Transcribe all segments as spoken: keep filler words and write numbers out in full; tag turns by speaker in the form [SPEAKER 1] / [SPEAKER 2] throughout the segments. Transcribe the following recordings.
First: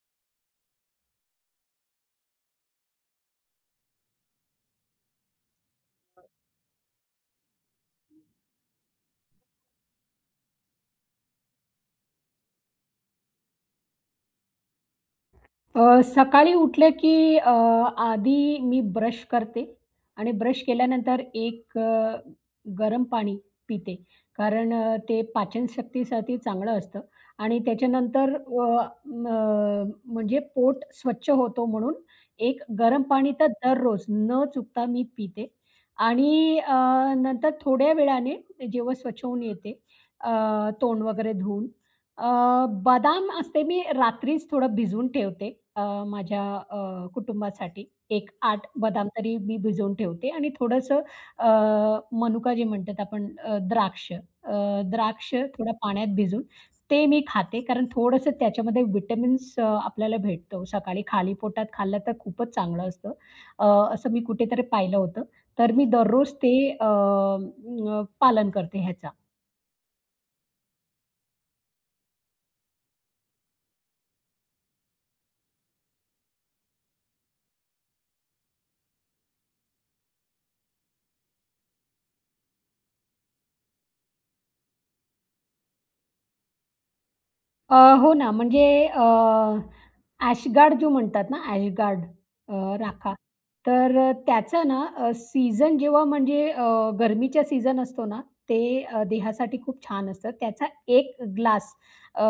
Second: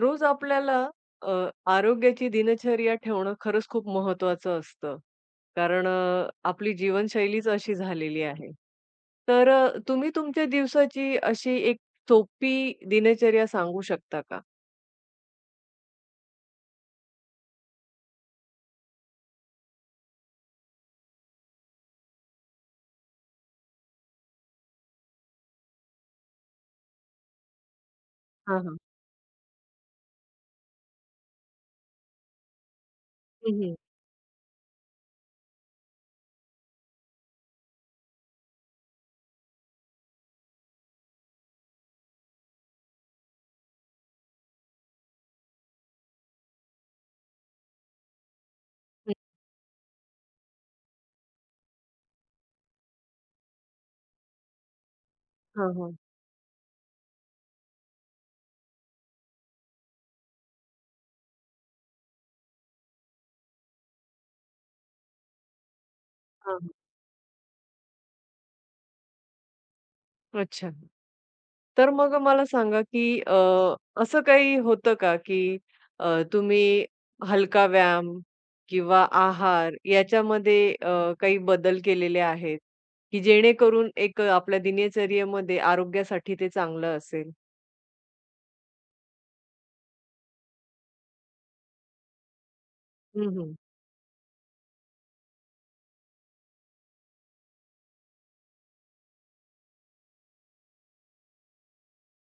[SPEAKER 1] रोज आपल्याला अ, आरोग्याची दिनचर्या ठेवणं खरंच खूप महत्वाचं असतं. कारण अ, आपली जीवनशैलीच अशी झालेली आहे. तर अ, तुम्ही तुमच्या दिवसाची अशी एक सोपी दिनचर्या सांगू शकता का?
[SPEAKER 2] अ, सकाळी उठलं की अ, आधी मी ब्रश करते आणि ब्रश केल्यानंतर एक अ, गरम पाणी पिते. कारण अ, ते पाचनशक्तीसाठी चांगलं असतं आणि त्याच्यानंतर
[SPEAKER 1] हां,
[SPEAKER 2] अ,
[SPEAKER 1] हां.
[SPEAKER 2] म, अ, म्हणजे पोट स्वच्छ होतो म्हणून एक गरम पाणी तर
[SPEAKER 1] हं, हं.
[SPEAKER 2] दररोज न चुकता मी पिते आणि अ, नंतर थोड्या वेळाने जेव्हा स्वच्छ होऊन येते, अ, तोंड वगैरे धुवून अ, बदाम असते मी रात्रीच थोडं भिजवून ठेवते अ, माझ्या अ, कुटुंबासाठी. एक ते आठ बदाम
[SPEAKER 1] हं.
[SPEAKER 2] तरी मी भिजवून ठेवते आणि थोडंसं अ, मनुका जे म्हणतात आपण अ, द्राक्ष अ, द्राक्ष
[SPEAKER 1] हां,
[SPEAKER 2] थोडं
[SPEAKER 1] हां.
[SPEAKER 2] पाण्यात भिजून ते मी खाते कारण थोडंसं त्याच्यामध्ये विटामिन्स अ, आपल्याला भेटतो. सकाळी खाली पोटात खाल्लं तर खूपच चांगलं असतं. अ, असं मी कुठेतरी पाहिलं होतं. तर मी दररोज ते
[SPEAKER 1] हां, हां.
[SPEAKER 2] अ, अ, पालन करते ह्याचा.
[SPEAKER 1] अच्छा. तर मग मला सांगा, की अ, असं काही होतं का, की अ, तुम्ही हलका व्यायाम किंवा आहार याच्यामध्ये अ, काही बदल केलेले आहेत, की जेणेकरून एक अ, आपल्या दिनचर्येमध्ये आरोग्यासाठी ते चांगलं असेल?
[SPEAKER 2] अ, हो ना, म्हणजे ॲशगार्ड जो म्हणतात ना, ॲशगार्ड, अ, राखा.
[SPEAKER 1] हं, हं.
[SPEAKER 2] तर अ, त्याचा ना अ, सीझन जेव्हा म्हणजे अ, गरमीच्या सीझन असतो ना, ते अ, देहासाठी खूप छान असतं. त्याचा एक ग्लास अ,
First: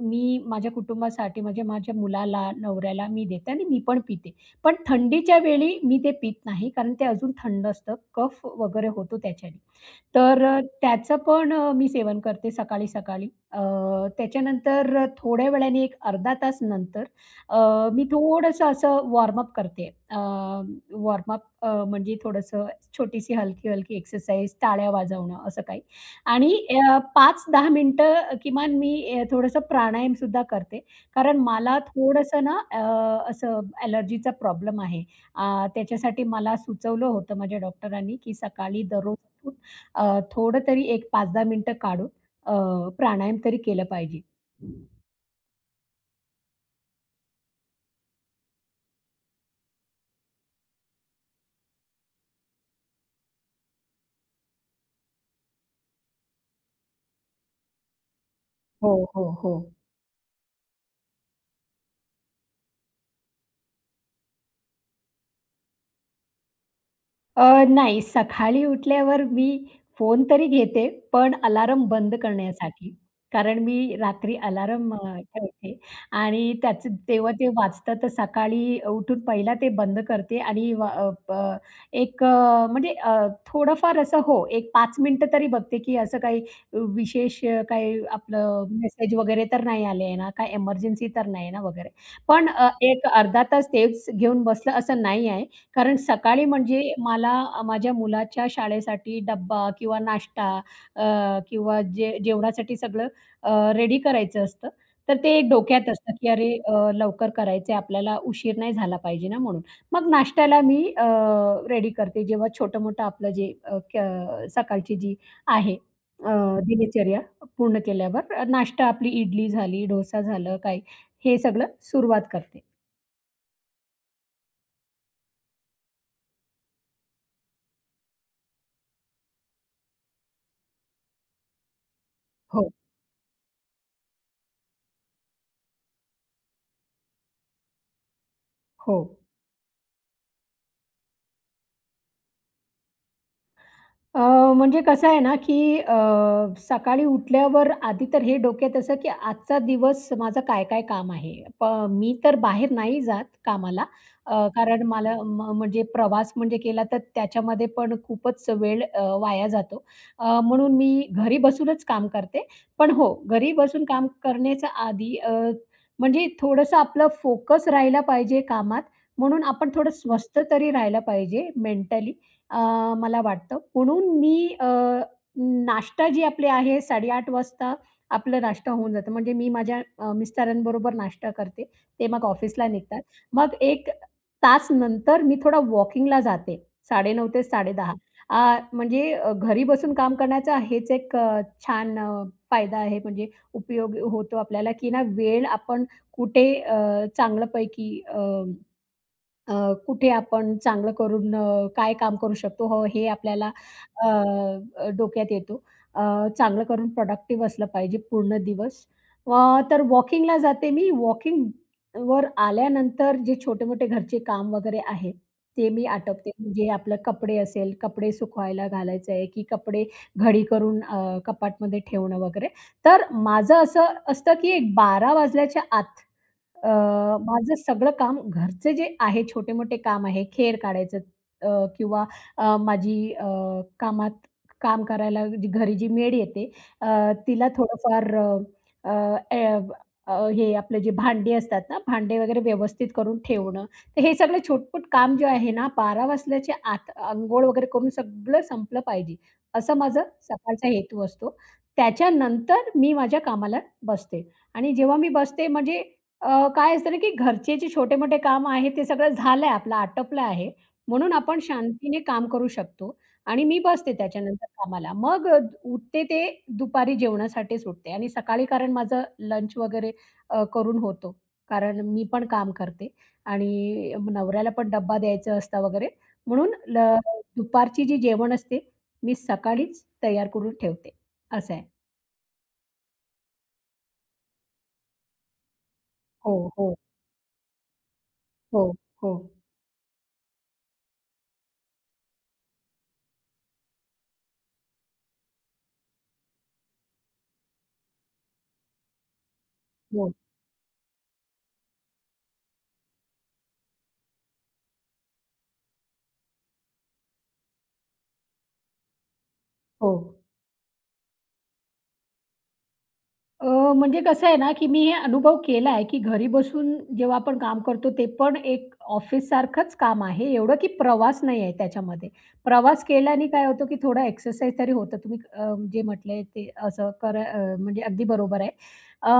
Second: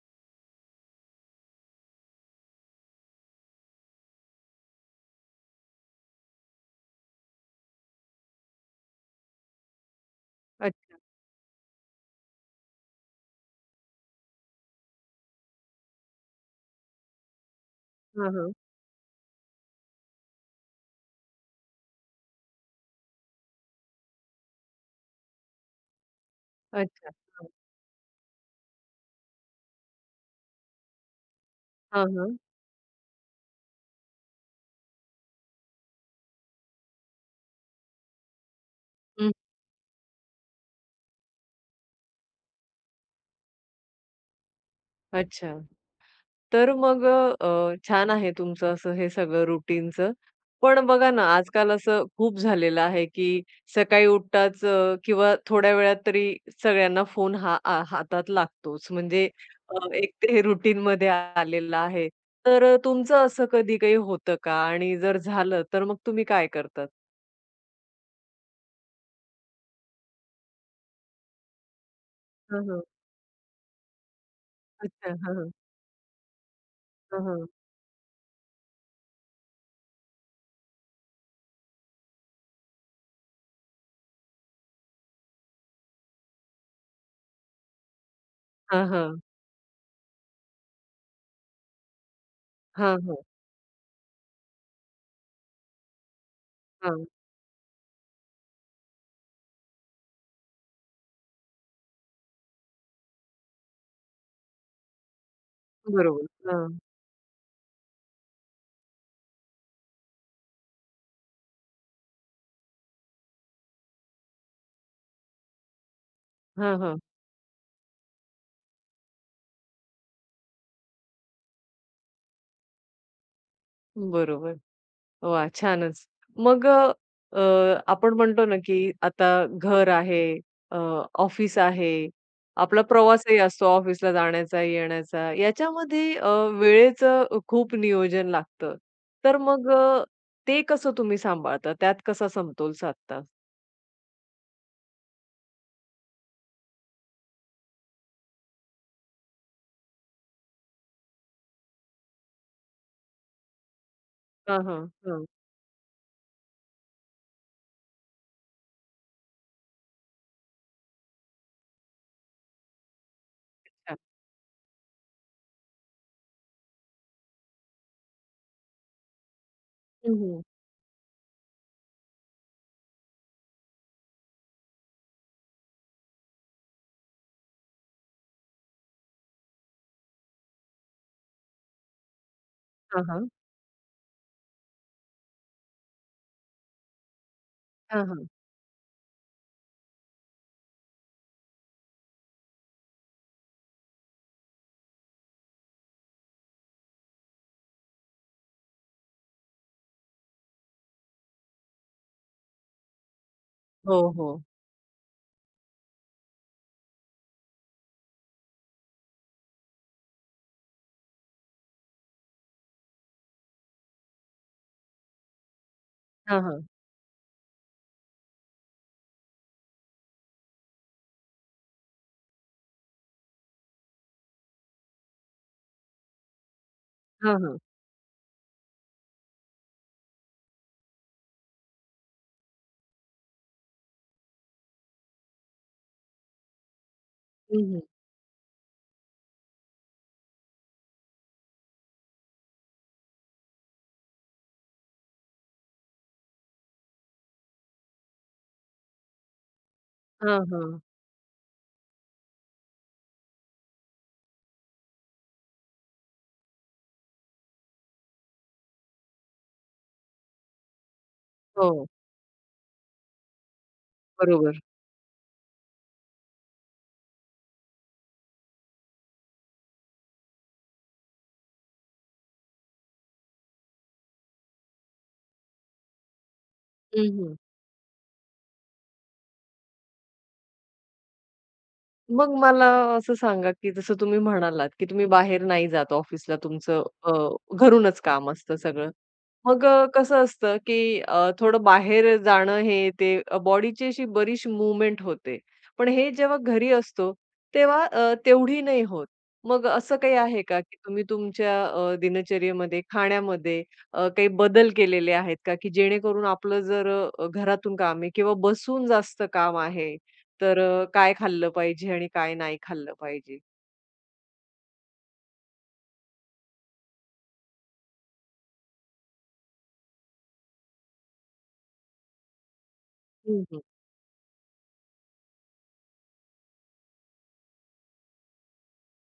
[SPEAKER 2] मी माझ्या कुटुंबासाठी म्हणजे माझ्या मुलाला, नवऱ्याला मी देते आणि मी पण पिते. पण थंडीच्या वेळी मी ते पीत नाही, कारण ते अजून थंड असतं. कफ वगैरे होतो त्याच्याने. तर अ,
[SPEAKER 1] अच्छा.
[SPEAKER 2] त्याचं पण अ, मी सेवन करते सकाळी-सकाळी. अ, त्याच्यानंतर अ, थोड्या वेळाने एक अर्धा तास नंतर अ, मी
[SPEAKER 1] हां, हां.
[SPEAKER 2] थोडंसं असं वॉर्मअप करते. अ, वॉर्मअप अ, म्हणजे थोडंसं छोटीशी हलकी-हलकी एक्सरसाइज, टाळ्या वाजवणं असं काही आणि अ,
[SPEAKER 1] अच्छा.
[SPEAKER 2] पाच ते दहा मिनिटं किमान मी अ, थोडंसं प्राणायामसुद्धा करते. कारण मला
[SPEAKER 1] हां, हां.
[SPEAKER 2] थोडंसं ना अ, असं ॲलर्जीचा प्रॉब्लेम आहे. अ, त्याच्यासाठी मला सुचवलं होतं माझ्या डॉक्टरांनी, की सकाळी दररोज
[SPEAKER 1] हं.
[SPEAKER 2] उठून अ, थोडं तरी एक पाच ते दहा मिनिटं काढून अ, प्राणायाम तरी केलं पाहिजे.
[SPEAKER 1] अच्छा. तर मग अ, छान आहे तुमचं असं हे सगळं रुटीनचं. पण बघा ना, आजकाल असं खूप झालेलं आहे, की सकाळी उठताच अ, किंवा थोड्या वेळात तरी सगळ्यांना फोन हा आ, हातात लागतोच.
[SPEAKER 2] हो, हो,
[SPEAKER 1] म्हणजे
[SPEAKER 2] हो.
[SPEAKER 1] अ, एक ते रुटीनमध्ये आलेलं आहे. तर अ, तुमचं असं कधी काही होतं का? आणि जर झालं, तर मग तुम्ही काय करतात?
[SPEAKER 2] अ, नाही, सकाळी उठल्यावर मी फोन तरी घेते, पण अलार्म बंद
[SPEAKER 1] हं, हं.
[SPEAKER 2] करण्यासाठी. कारण मी रात्री अलार्म
[SPEAKER 1] अच्छा.
[SPEAKER 2] अ,
[SPEAKER 1] हां, हां.
[SPEAKER 2] ठेवते आणि त्याचं
[SPEAKER 1] हां,
[SPEAKER 2] तेव्हा
[SPEAKER 1] हां.
[SPEAKER 2] ते वाजतं, तर सकाळी उठून पहिला ते बंद करते आणि व अ, ब एक अ, म्हणजे अ, थोडंफार असं हो, एक पाच मिनिटं तरी बघते, की असं काही विशेष अ, काही आपलं
[SPEAKER 1] हां,
[SPEAKER 2] मेसेज
[SPEAKER 1] हां.
[SPEAKER 2] वगैरे तर नाही आले आहे ना, काय एमर्जन्सी तर नाही ना वगैरे. पण अ,
[SPEAKER 1] हां,
[SPEAKER 2] एक
[SPEAKER 1] हां.
[SPEAKER 2] अर्धा तास तेच घेऊन बसलं असं नाही आहे. कारण सकाळी म्हणजे
[SPEAKER 1] हां.
[SPEAKER 2] मला अ, माझ्या मुलाच्या शाळेसाठी डब्बा किंवा नाश्ता अ, किंवा जे जेवणासाठी सगळं अ, रेडी करायचं असतं. तर ते एक डोक्यात असतं,
[SPEAKER 1] बरोबर.
[SPEAKER 2] की अरे
[SPEAKER 1] हां.
[SPEAKER 2] अ, लवकर करायचंय आपल्याला उशीर नाही झाला पाहिजे ना म्हणून. मग नाश्त्याला मी अ, रेडी करते जेव्हा छोटं-मोठं आपलं जे अ, क सकाळची जी आहे अ,
[SPEAKER 1] हां, हां.
[SPEAKER 2] दिनचर्या पूर्ण केल्यावर अ, नाश्ता आपली इडली झाली, डोसा झालं, काय हे सगळं सुरुवात करते.
[SPEAKER 1] बरोबर. वाह! छानच. मग अ, अ, आपण म्हणतो ना, की आता घर आहे, अ, ऑफिस आहे,
[SPEAKER 2] हो,
[SPEAKER 1] आपला प्रवासही असतो ऑफिसला जाण्याचा, येण्याचा. याच्यामध्ये अ, वेळेचं अ, खूप नियोजन लागतं.
[SPEAKER 2] हो.
[SPEAKER 1] तर मग अ, ते कसं तुम्ही सांभाळता? त्यात कसा समतोल साधता?
[SPEAKER 2] अ, म्हणजे कसं आहे ना, की अ, सकाळी उठल्यावर आधी तर हे डोक्यात असं, की आजचा दिवस माझं काय-काय काम आहे. प मी तर बाहेर नाही जात कामाला, अ,
[SPEAKER 1] हां, हां.
[SPEAKER 2] कारण मला
[SPEAKER 1] हां.
[SPEAKER 2] म म्हणजे प्रवास म्हणजे केला तर त्याच्यामध्ये पण खूपच वेळ अ, वाया जातो. अ, म्हणून मी घरी बसूनच काम करते. पण हो, घरी बसून
[SPEAKER 1] अच्छा.
[SPEAKER 2] काम करण्याच्या आधी, अ, म्हणजे थोडंसं आपलं फोकस राहिला पाहिजे कामात, म्हणून आपण थोडं
[SPEAKER 1] हं,
[SPEAKER 2] स्वस्त
[SPEAKER 1] हं.
[SPEAKER 2] तरी राहिलं पाहिजे मेंटली. अ, मला वाटतं. म्हणून मी अ, नाश्ता जी आपली आहे साडे आठ वाजता आपला नाश्ता होऊन जातो. म्हणजे मी माझ्या अ, मिस्टरांबरोबर नाश्ता करते. ते मग ऑफिसला निघतात.
[SPEAKER 1] हां, हां.
[SPEAKER 2] मग एक तास नंतर मी थोडा वॉकिंगला जाते. साडे नऊ ते साडे दहा.
[SPEAKER 1] हां,
[SPEAKER 2] अ, म्हणजे अ, घरी बसून काम करण्याचा हेच एक अ, छान अ, फायदा आहे. म्हणजे उपयोग होतो आपल्याला, की ना वेळ आपण कुठे अ, चांगल्यापैकी अ अ, कुठे आपण चांगलं करून अ, काय काम करू शकतो? हो, हे आपल्याला
[SPEAKER 1] हो,
[SPEAKER 2] अ,
[SPEAKER 1] हो.
[SPEAKER 2] अ, डोक्यात येतो. अ, चांगलं करून प्रॉडक्टिव्ह असलं पाहिजे पूर्ण दिवस. अ, तर वॉकिंगला जाते मी. वॉकिंग वर आल्यानंतर जे छोटे-मोठे घरचे काम वगैरे आहे, ते मी आटपते.
[SPEAKER 1] हां, हां.
[SPEAKER 2] म्हणजे आपलं कपडे असेल, कपडे सुकवायला घालायचं आहे, की कपडे घडी करून अ, कपाटमध्ये ठेवणं वगैरे. तर माझं असं असतं, की एक बारा वाजल्याच्या आत, अ,
[SPEAKER 1] हां,
[SPEAKER 2] माझं
[SPEAKER 1] हां.
[SPEAKER 2] सगळं काम घरचे जे आहे छोटे-मोठे काम आहे, खेर काढायचं, अ, किंवा अ, माझी अ, कामात काम करायला जी घरी जी मेड येते, अ, तिला
[SPEAKER 1] हं, हं.
[SPEAKER 2] थोडंफार अ, अ, ए- अ, हे आपले जे भांडी असतात ना, भांडे वगैरे व्यवस्थित करून ठेवणं. तर हे सगळं छोटपट काम जे आहे ना, बारा वाजल्याच्या आत अंघोळ वगैरे करून सगळं संपलं पाहिजे, असं माझं सकाळचा
[SPEAKER 1] हां,
[SPEAKER 2] हेतू असतो. त्याच्यानंतर मी माझ्या कामाला बसते आणि जेव्हा मी बसते म्हणजे, अ, काय असतं ना, की घरचे जे छोटे-मोठे काम आहेत, ते सगळं झालंय आपलं आटपलं आहे. म्हणून आपण
[SPEAKER 1] हो.
[SPEAKER 2] शांतीने काम करू शकतो आणि मी बसते त्याच्यानंतर
[SPEAKER 1] बरोबर.
[SPEAKER 2] कामाला. मग अ, उठते ते दुपारी जेवणासाठीच उठते आणि सकाळी कारण माझं लंच वगैरे अ, करून होतो. कारण मी पण काम करते आणि नवऱ्याला पण डब्बा द्यायचा असता वगैरे. म्हणून ल दुपारची जी जेवण असते, मी सकाळीच तयार करून ठेवते. असं आहे.
[SPEAKER 1] मग मला असं सांगा, की जसं तुम्ही म्हणालात, की तुम्ही बाहेर नाही जात
[SPEAKER 2] हो,
[SPEAKER 1] ऑफिसला
[SPEAKER 2] हो,
[SPEAKER 1] तुमचं अ, घरूनच काम असतं
[SPEAKER 2] हो,
[SPEAKER 1] सगळं.
[SPEAKER 2] हो,
[SPEAKER 1] मग अ, कसं असतं, की अ, थोडं बाहेर जाणं हे ते अ, बॉडीची अशी बरीच मूव्हमेंट होते. पण हे जेव्हा घरी असतो, तेव्हा अ, तेवढी नाही होत. मग असं
[SPEAKER 2] हो,
[SPEAKER 1] काही आहे का, की तुम्ही तुमच्या अ, दिनचर्येमध्ये, खाण्यामध्ये अ, काही बदल केलेले आहेत का, की जेणेकरून आपलं जर अ, घरातून काम आहे किंवा बसून जास्त काम
[SPEAKER 2] हो.
[SPEAKER 1] आहे, तर अ, काय खाल्लं पाहिजे आणि काय नाही खाल्लं पाहिजे?
[SPEAKER 2] अ, म्हणजे कसं आहे ना, की मी हे अनुभव केला आहे, की घरी बसून जेव्हा आपण काम करतो, ते पण एक ऑफिससारखंच काम आहे. एवढं की प्रवास नाही आहे त्याच्यामध्ये. प्रवास केल्याने काय
[SPEAKER 1] हं, हं.
[SPEAKER 2] होतं, की थोडा एक्सरसाइज तरी होतं. तुम्ही अ, जे म्हटले ते असं करा, अ, म्हणजे अगदी बरोबर आहे. अ,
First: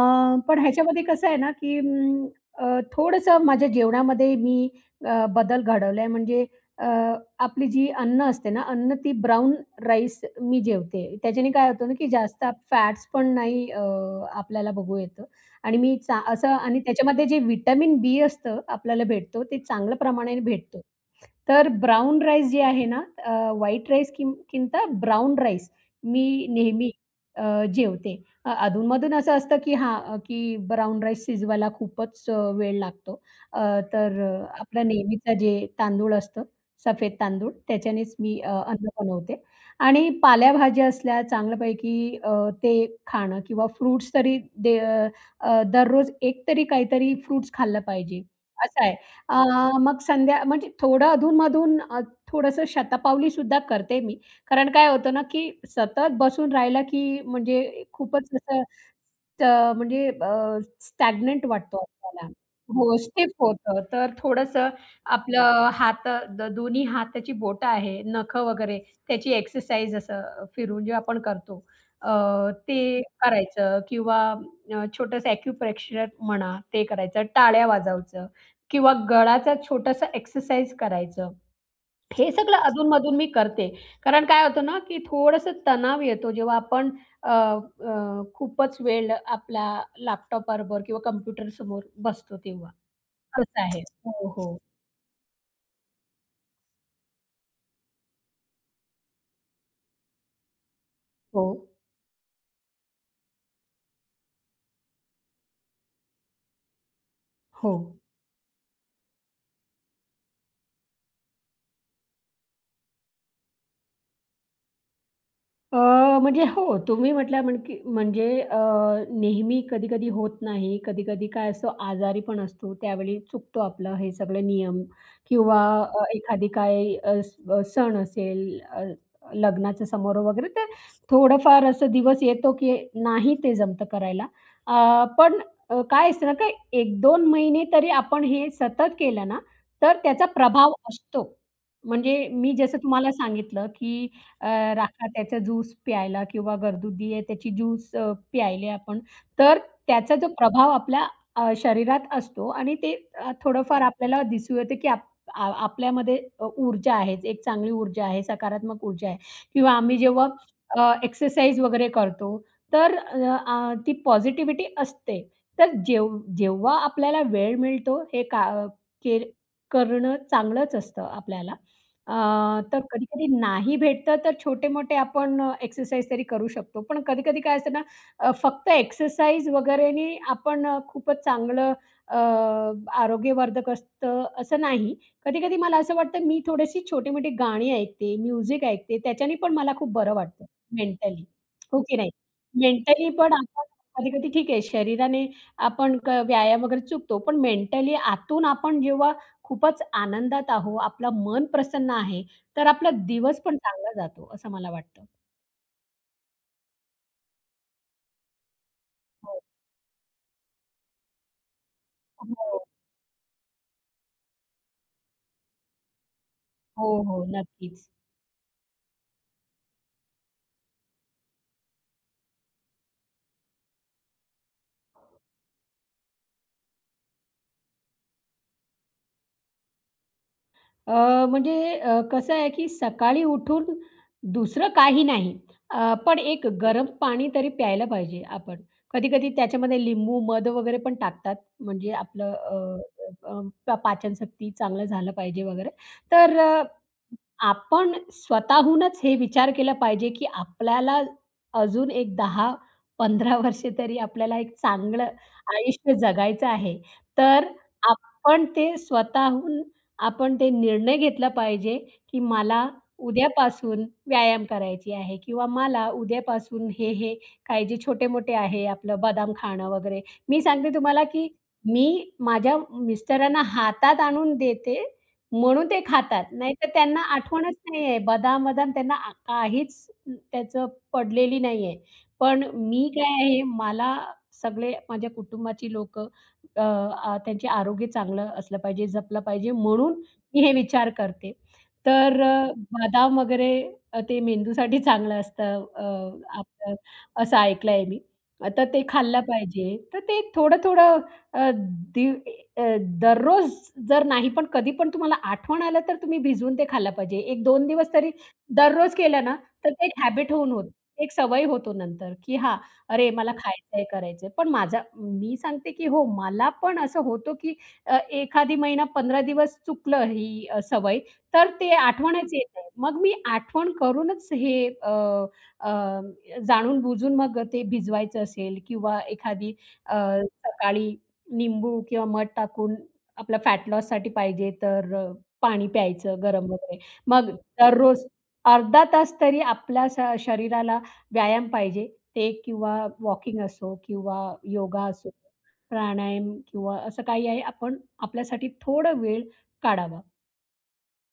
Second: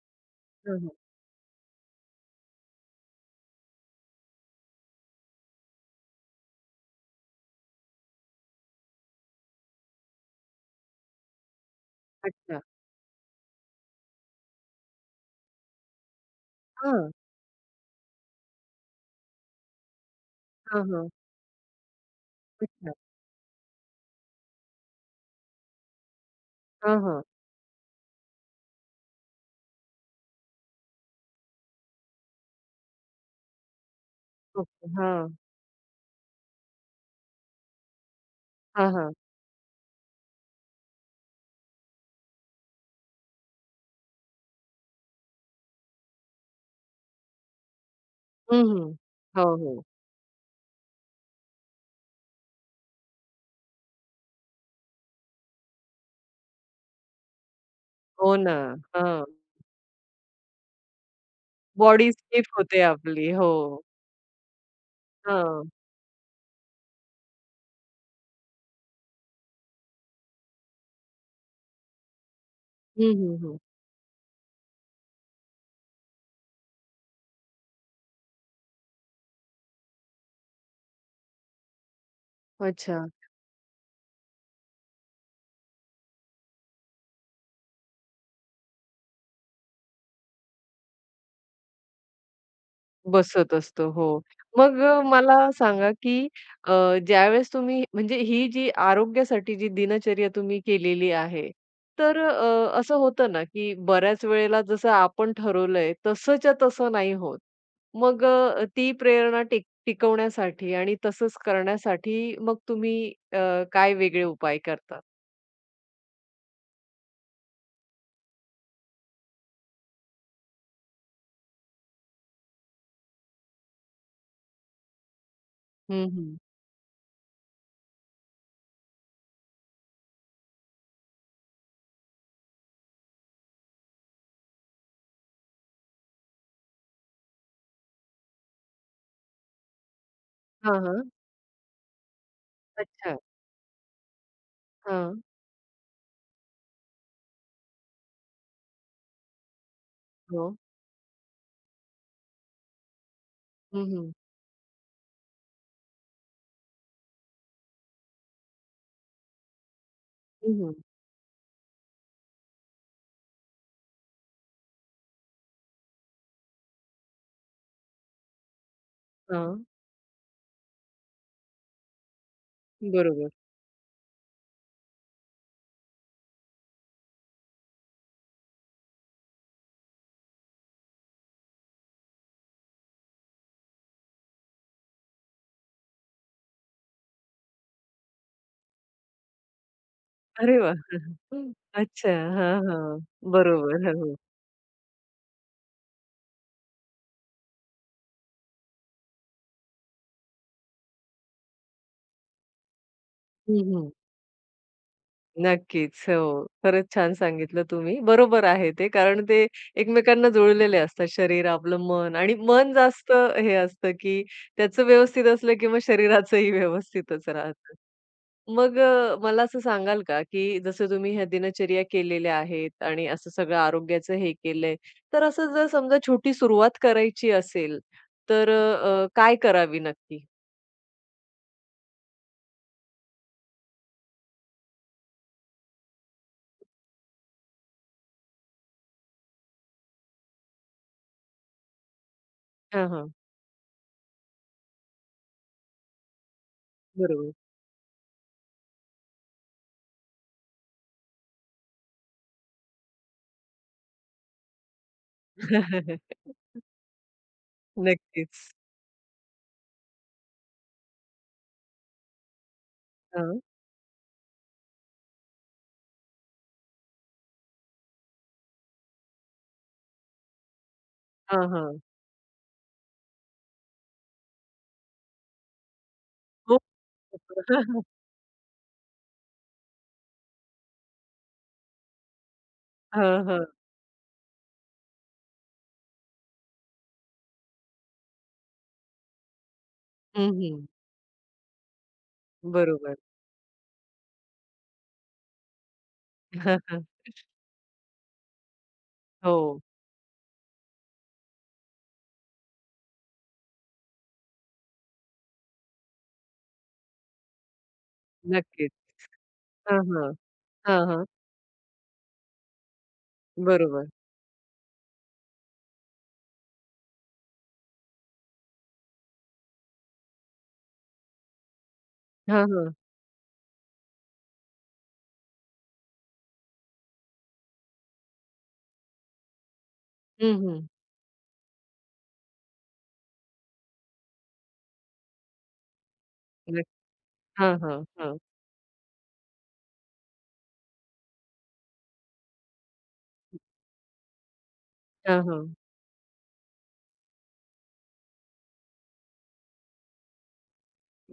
[SPEAKER 2] पण
[SPEAKER 1] हं, हं.
[SPEAKER 2] ह्याच्यामध्ये कसं आहे ना, की अं, अ, थोडंसं माझ्या जेवणामध्ये मी अ, बदल घडवला म्हणजे आपली जी अन्न असते ना, अन्न ती ब्राउन राईस मी जेवते. त्याच्याने काय होतं ना, की जास्त
[SPEAKER 1] अच्छा.
[SPEAKER 2] फॅट्स पण नाही, अ, आपल्याला बघू येतं आणि मी चा असं आणि
[SPEAKER 1] हां.
[SPEAKER 2] त्याच्यामध्ये जे व्हिटॅमिन बी असतं, आपल्याला भेटतो, ते चांगल्या प्रमाणाने भेटतो.
[SPEAKER 1] हां, हां.
[SPEAKER 2] तर ब्राउन राईस जे आहे
[SPEAKER 1] अच्छा.
[SPEAKER 2] ना, अ, व्हाईट राईस किं किंता ब्राउन राईस मी नेहमी
[SPEAKER 1] हां, हां.
[SPEAKER 2] अ, जेवते. अ, अधूनमधून असं असतं, की हां, अ, की ब्राउन राईस शिजवायला खूपच अ, वेळ लागतो. अ, तर अ, आपला
[SPEAKER 1] ओके. हां.
[SPEAKER 2] नेहमीचा जे तांदूळ असतो, सफेद तांदूळ, त्याच्यानेच मी अ, अन्न
[SPEAKER 1] हां, हां.
[SPEAKER 2] बनवते आणि पालेभाज्या असल्या चांगल्यापैकी अ, ते खाणं किंवा फ्रुट्स तरी दे अ, दररोज एक तरी काहीतरी फ्रुट्स खाल्लं पाहिजे,
[SPEAKER 1] हं,
[SPEAKER 2] असं
[SPEAKER 1] हं.
[SPEAKER 2] आहे. अ,
[SPEAKER 1] हो, हो.
[SPEAKER 2] मग संध्या म्हणजे थोडं अधूनमधून अ, थोडंसं शतपावली सुद्धा करते मी. कारण काय होतं ना, की सतत बसून राहिलं, की म्हणजे खूपच
[SPEAKER 1] हो ना.
[SPEAKER 2] असं
[SPEAKER 1] हां.
[SPEAKER 2] अ, म्हणजे स्टॅग्नंट वाटतो
[SPEAKER 1] बॉडी
[SPEAKER 2] आपल्याला.
[SPEAKER 1] स्टिफ होते
[SPEAKER 2] हो,
[SPEAKER 1] आपली.
[SPEAKER 2] स्टिफ
[SPEAKER 1] हो.
[SPEAKER 2] होतं. तर थोडंसं
[SPEAKER 1] हां.
[SPEAKER 2] आपलं हात द दोन्ही हाताची बोटं आहे, नखं वगैरे त्याची एक्सरसाइज असं फिरून जे आपण करतो, अ, ते
[SPEAKER 1] हं, हं, हं.
[SPEAKER 2] करायचं किंवा अ, छोटंसं एक्युप्रेशर म्हणा, ते करायचं. टाळ्या वाजवायचं. किंवा गळाचा छोटासा एक्सरसाइज करायचं. हे सगळं
[SPEAKER 1] अच्छा.
[SPEAKER 2] अधून-मधून मी करते. कारण काय होतं ना, की थोडंसं तणाव येतो जेव्हा आपण अ, अ, खूपच वेळ आपला लॅपटॉपबरोबर किंवा कॉम्प्युटरसमोर बसतो तेव्हा.
[SPEAKER 1] बसत
[SPEAKER 2] तसं आहे.
[SPEAKER 1] असतो. हो.
[SPEAKER 2] हो, हो.
[SPEAKER 1] मग अ, मला सांगा, की अ, ज्यावेळेस तुम्ही म्हणजे ही जी आरोग्यासाठी जी दिनचर्या तुम्ही केलेली
[SPEAKER 2] हो,
[SPEAKER 1] आहे, तर अ, असं होतं ना, की बऱ्याच वेळेला जसं आपण ठरवलंय तसंच्या तसं नाही होत.
[SPEAKER 2] हो.
[SPEAKER 1] मग अ, ती प्रेरणा टिक टिकवण्यासाठी आणि तसंच करण्यासाठी मग तुम्ही अ, काय वेगळे उपाय करता?
[SPEAKER 2] अ, म्हणजे हो, तुम्ही म्हटल्या म्हण की म्हणजे अ, नेहमी कधी-कधी होत नाही. कधी-कधी काय असतो आजारी पण असतो. त्यावेळी चुकतो आपलं हे सगळे नियम किंवा अ,
[SPEAKER 1] हं, हं.
[SPEAKER 2] एखादी काही अ, स अ, सण असेल, अ, लग्नाच्या समारोह वगैरे ते थोडंफार असं दिवस येतो की नाही ते जमतं करायला. अ, पण अ, काय असतं ना काय एक ते दोन महिने तरी आपण हे सतत केलं ना, तर त्याचा प्रभाव
[SPEAKER 1] हां, हां.
[SPEAKER 2] असतो. म्हणजे मी जसं तुम्हाला
[SPEAKER 1] अच्छा.
[SPEAKER 2] सांगितलं की अ, राखा
[SPEAKER 1] हां.
[SPEAKER 2] त्याचा ज्यूस प्यायला किंवा गर्दुदी आहे त्याची ज्यूस अ, प्यायले आपण, तर त्याचा जो
[SPEAKER 1] हो.
[SPEAKER 2] प्रभाव आपल्या अ, शरीरात असतो आणि ते अ, थोडंफार
[SPEAKER 1] हं, हं.
[SPEAKER 2] आपल्याला दिसू येतं की आप आ आपल्यामध्ये अ, ऊर्जा आहे, एक चांगली ऊर्जा आहे, सकारात्मक ऊर्जा आहे किंवा आम्ही जेव्हा
[SPEAKER 1] हं, हं.
[SPEAKER 2] अ, एक्सरसाइज वगैरे करतो, तर अ, आ, ती पॉझिटिव्हिटी असते. तर जेव जेव्हा आपल्याला वेळ मिळतो हे का के
[SPEAKER 1] हां.
[SPEAKER 2] करणं चांगलंच असतं आपल्याला. अ, तर कधी-कधी
[SPEAKER 1] बरोबर.
[SPEAKER 2] नाही भेटतं, तर छोटे-मोठे आपण एक्सरसाइज तरी करू शकतो. पण कधी-कधी काय असतं ना, अ, फक्त एक्सरसाइज वगैरेने आपण अ, खूपच चांगलं अ, आरोग्यवर्धक असतं असं नाही. कधी-कधी मला असं वाटतं मी थोडीशी छोटी-मोठी गाणी ऐकते, म्युझिक ऐकते, त्याच्याने पण मला खूप बरं वाटतं
[SPEAKER 1] अरे वाह!
[SPEAKER 2] मेंटली. हो की
[SPEAKER 1] अच्छा.
[SPEAKER 2] नाही?
[SPEAKER 1] हां, हां.
[SPEAKER 2] मेंटली पण आपण
[SPEAKER 1] बरोबर. हो. हो.
[SPEAKER 2] कधी-कधी ठीक आहे, शरीराने आपण क व्यायाम वगैरे चुकतो, पण मेंटली आतून आपण जेव्हा खूपच आनंदात आहो, आपलं मन प्रसन्न आहे, तर आपला दिवस पण
[SPEAKER 1] हं, हं.
[SPEAKER 2] चांगला जातो, असं मला वाटतं.
[SPEAKER 1] नक्कीच. हो. खरंच छान सांगितलं तुम्ही. बरोबर आहे ते, कारण ते
[SPEAKER 2] हो,
[SPEAKER 1] एकमेकांना जुळलेले असतात शरीर, आपलं मन आणि
[SPEAKER 2] हो,
[SPEAKER 1] मन जास्त हे असतं, की त्याचं व्यवस्थित असलं, की मग शरीराचंही
[SPEAKER 2] हो, हो,
[SPEAKER 1] व्यवस्थितच राहतं.
[SPEAKER 2] नक्कीच.
[SPEAKER 1] मग अ, मला असं सांगाल का, की जसं तुम्ही ह्या दिनचर्या केलेल्या आहेत आणि असं सगळं आरोग्याचं हे केलंय, तर असं जर समजा छोटी सुरुवात करायची असेल, तर अ, काय करावी नक्की?
[SPEAKER 2] अ, म्हणजे अ, कसं आहे, की सकाळी उठून दुसरं काही नाही, अ, पण एक गरम पाणी तरी प्यायला पाहिजे आपण. कधी-कधी त्याच्यामध्ये लिंबू, मध वगैरे पण टाकतात, म्हणजे आपलं अ,
[SPEAKER 1] हां, हां.
[SPEAKER 2] अ, अ, पाचनशक्ती चांगलं झालं पाहिजे वगैरे. तर
[SPEAKER 1] बरोबर.
[SPEAKER 2] आपण स्वतःहूनच हे विचार केला पाहिजे, की आपल्याला अजून एक दहा, पंधरा वर्षे तरी आपल्याला एक चांगलं आयुष्य जगायचं आहे. तर आपण
[SPEAKER 1] नक्कीच.
[SPEAKER 2] ते स्वतःहून आपण ते निर्णय घेतला पाहिजे, की मला
[SPEAKER 1] हां.
[SPEAKER 2] उद्यापासून व्यायाम करायची आहे किंवा मला उद्यापासून हे-हे काही जे छोटे-मोठे आहे आपलं बदाम खाणं वगैरे. मी सांगते तुम्हाला, की
[SPEAKER 1] हां, हां.
[SPEAKER 2] मी माझ्या मिस्टरांना हातात आणून देते म्हणून ते खातात.
[SPEAKER 1] हो.
[SPEAKER 2] नाहीतर त्यांना आठवणच नाहीये. बदाम-बदाम त्यांना आ काहीच त्याचं पडलेली नाहीये. पण मी
[SPEAKER 1] हां,
[SPEAKER 2] काय आहे,
[SPEAKER 1] हां.
[SPEAKER 2] मला सगळे माझ्या कुटुंबाची लोकं, अ, आ, त्यांचे आरोग्य चांगलं असलं पाहिजे, जपलं पाहिजे म्हणून मी हे
[SPEAKER 1] हं,
[SPEAKER 2] विचार करते. तर अ,
[SPEAKER 1] बरोबर.
[SPEAKER 2] बदाम वगैरे अ, ते मेंदूसाठी चांगलं असतं, अ, आपलं असं ऐकलंय मी. अ, तर ते खाल्लं
[SPEAKER 1] हो,
[SPEAKER 2] पाहिजे. तर ते थोडं-थोडं अ, दि अ, दररोज जर नाही, पण कधी पण तुम्हाला आठवण आलं, तर तुम्ही भिजवून ते खाल्लं पाहिजे. एक ते दोन दिवस तरी
[SPEAKER 1] नक्कीच.
[SPEAKER 2] दररोज केलं ना, तर
[SPEAKER 1] हां,
[SPEAKER 2] ते एक
[SPEAKER 1] हां.
[SPEAKER 2] हॅबिट होऊन होतं.
[SPEAKER 1] हां, हां.
[SPEAKER 2] एक सवय होतो नंतर, की हां, अरे मला खायचंय,
[SPEAKER 1] बरोबर.
[SPEAKER 2] करायचंय. पण माझा मी सांगते, की हो, मला पण असं होतं, की अ, एखादी महिना पंधरा दिवस चुकलं ही अ, सवय, तर ते आठवणच
[SPEAKER 1] हां,
[SPEAKER 2] येत नाही.
[SPEAKER 1] हां.
[SPEAKER 2] मग मी आठवण करूनच हे अ, अ, जाणून-बुजून मग ते भिजवायचं असेल किंवा एखादी अ,
[SPEAKER 1] हं, हं.
[SPEAKER 2] सकाळी निंबू किंवा मध टाकून आपला फॅट लॉससाठी पाहिजे तर अ, पाणी प्यायचं गरम
[SPEAKER 1] नक्की.
[SPEAKER 2] वगैरे. मग
[SPEAKER 1] हां, हां.
[SPEAKER 2] दररोज
[SPEAKER 1] हां.
[SPEAKER 2] अर्धा तास तरी आपल्या स शरीराला व्यायाम पाहिजे. ते किंवा वॉकिंग असो किंवा योगा असो,
[SPEAKER 1] हां, हां.
[SPEAKER 2] प्राणायाम किंवा असं काही आहे आपण आपल्यासाठी थोडा वेळ काढावा.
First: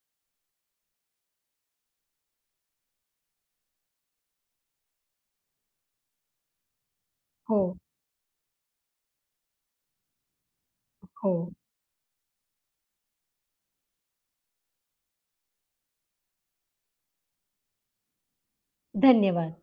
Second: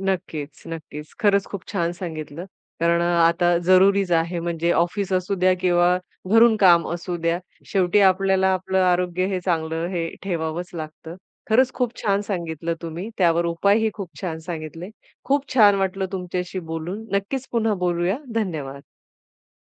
[SPEAKER 1] नक्कीच, नक्कीच. खरंच खूप छान सांगितलं. कारण अ, आता जरुरीच आहे म्हणजे ऑफिस असू द्या किंवा घरून काम असू द्या,
[SPEAKER 2] हो,
[SPEAKER 1] शेवटी आपल्याला आपलं आरोग्य हे चांगलं हे ठेवावंच लागतं.
[SPEAKER 2] हो.
[SPEAKER 1] खरंच खूप छान सांगितलं तुम्ही. त्यावर उपायही खूप छान सांगितले. खूप छान वाटलं तुमच्याशी बोलून. नक्कीच पुन्हा बोलूया. धन्यवाद.
[SPEAKER 2] धन्यवाद.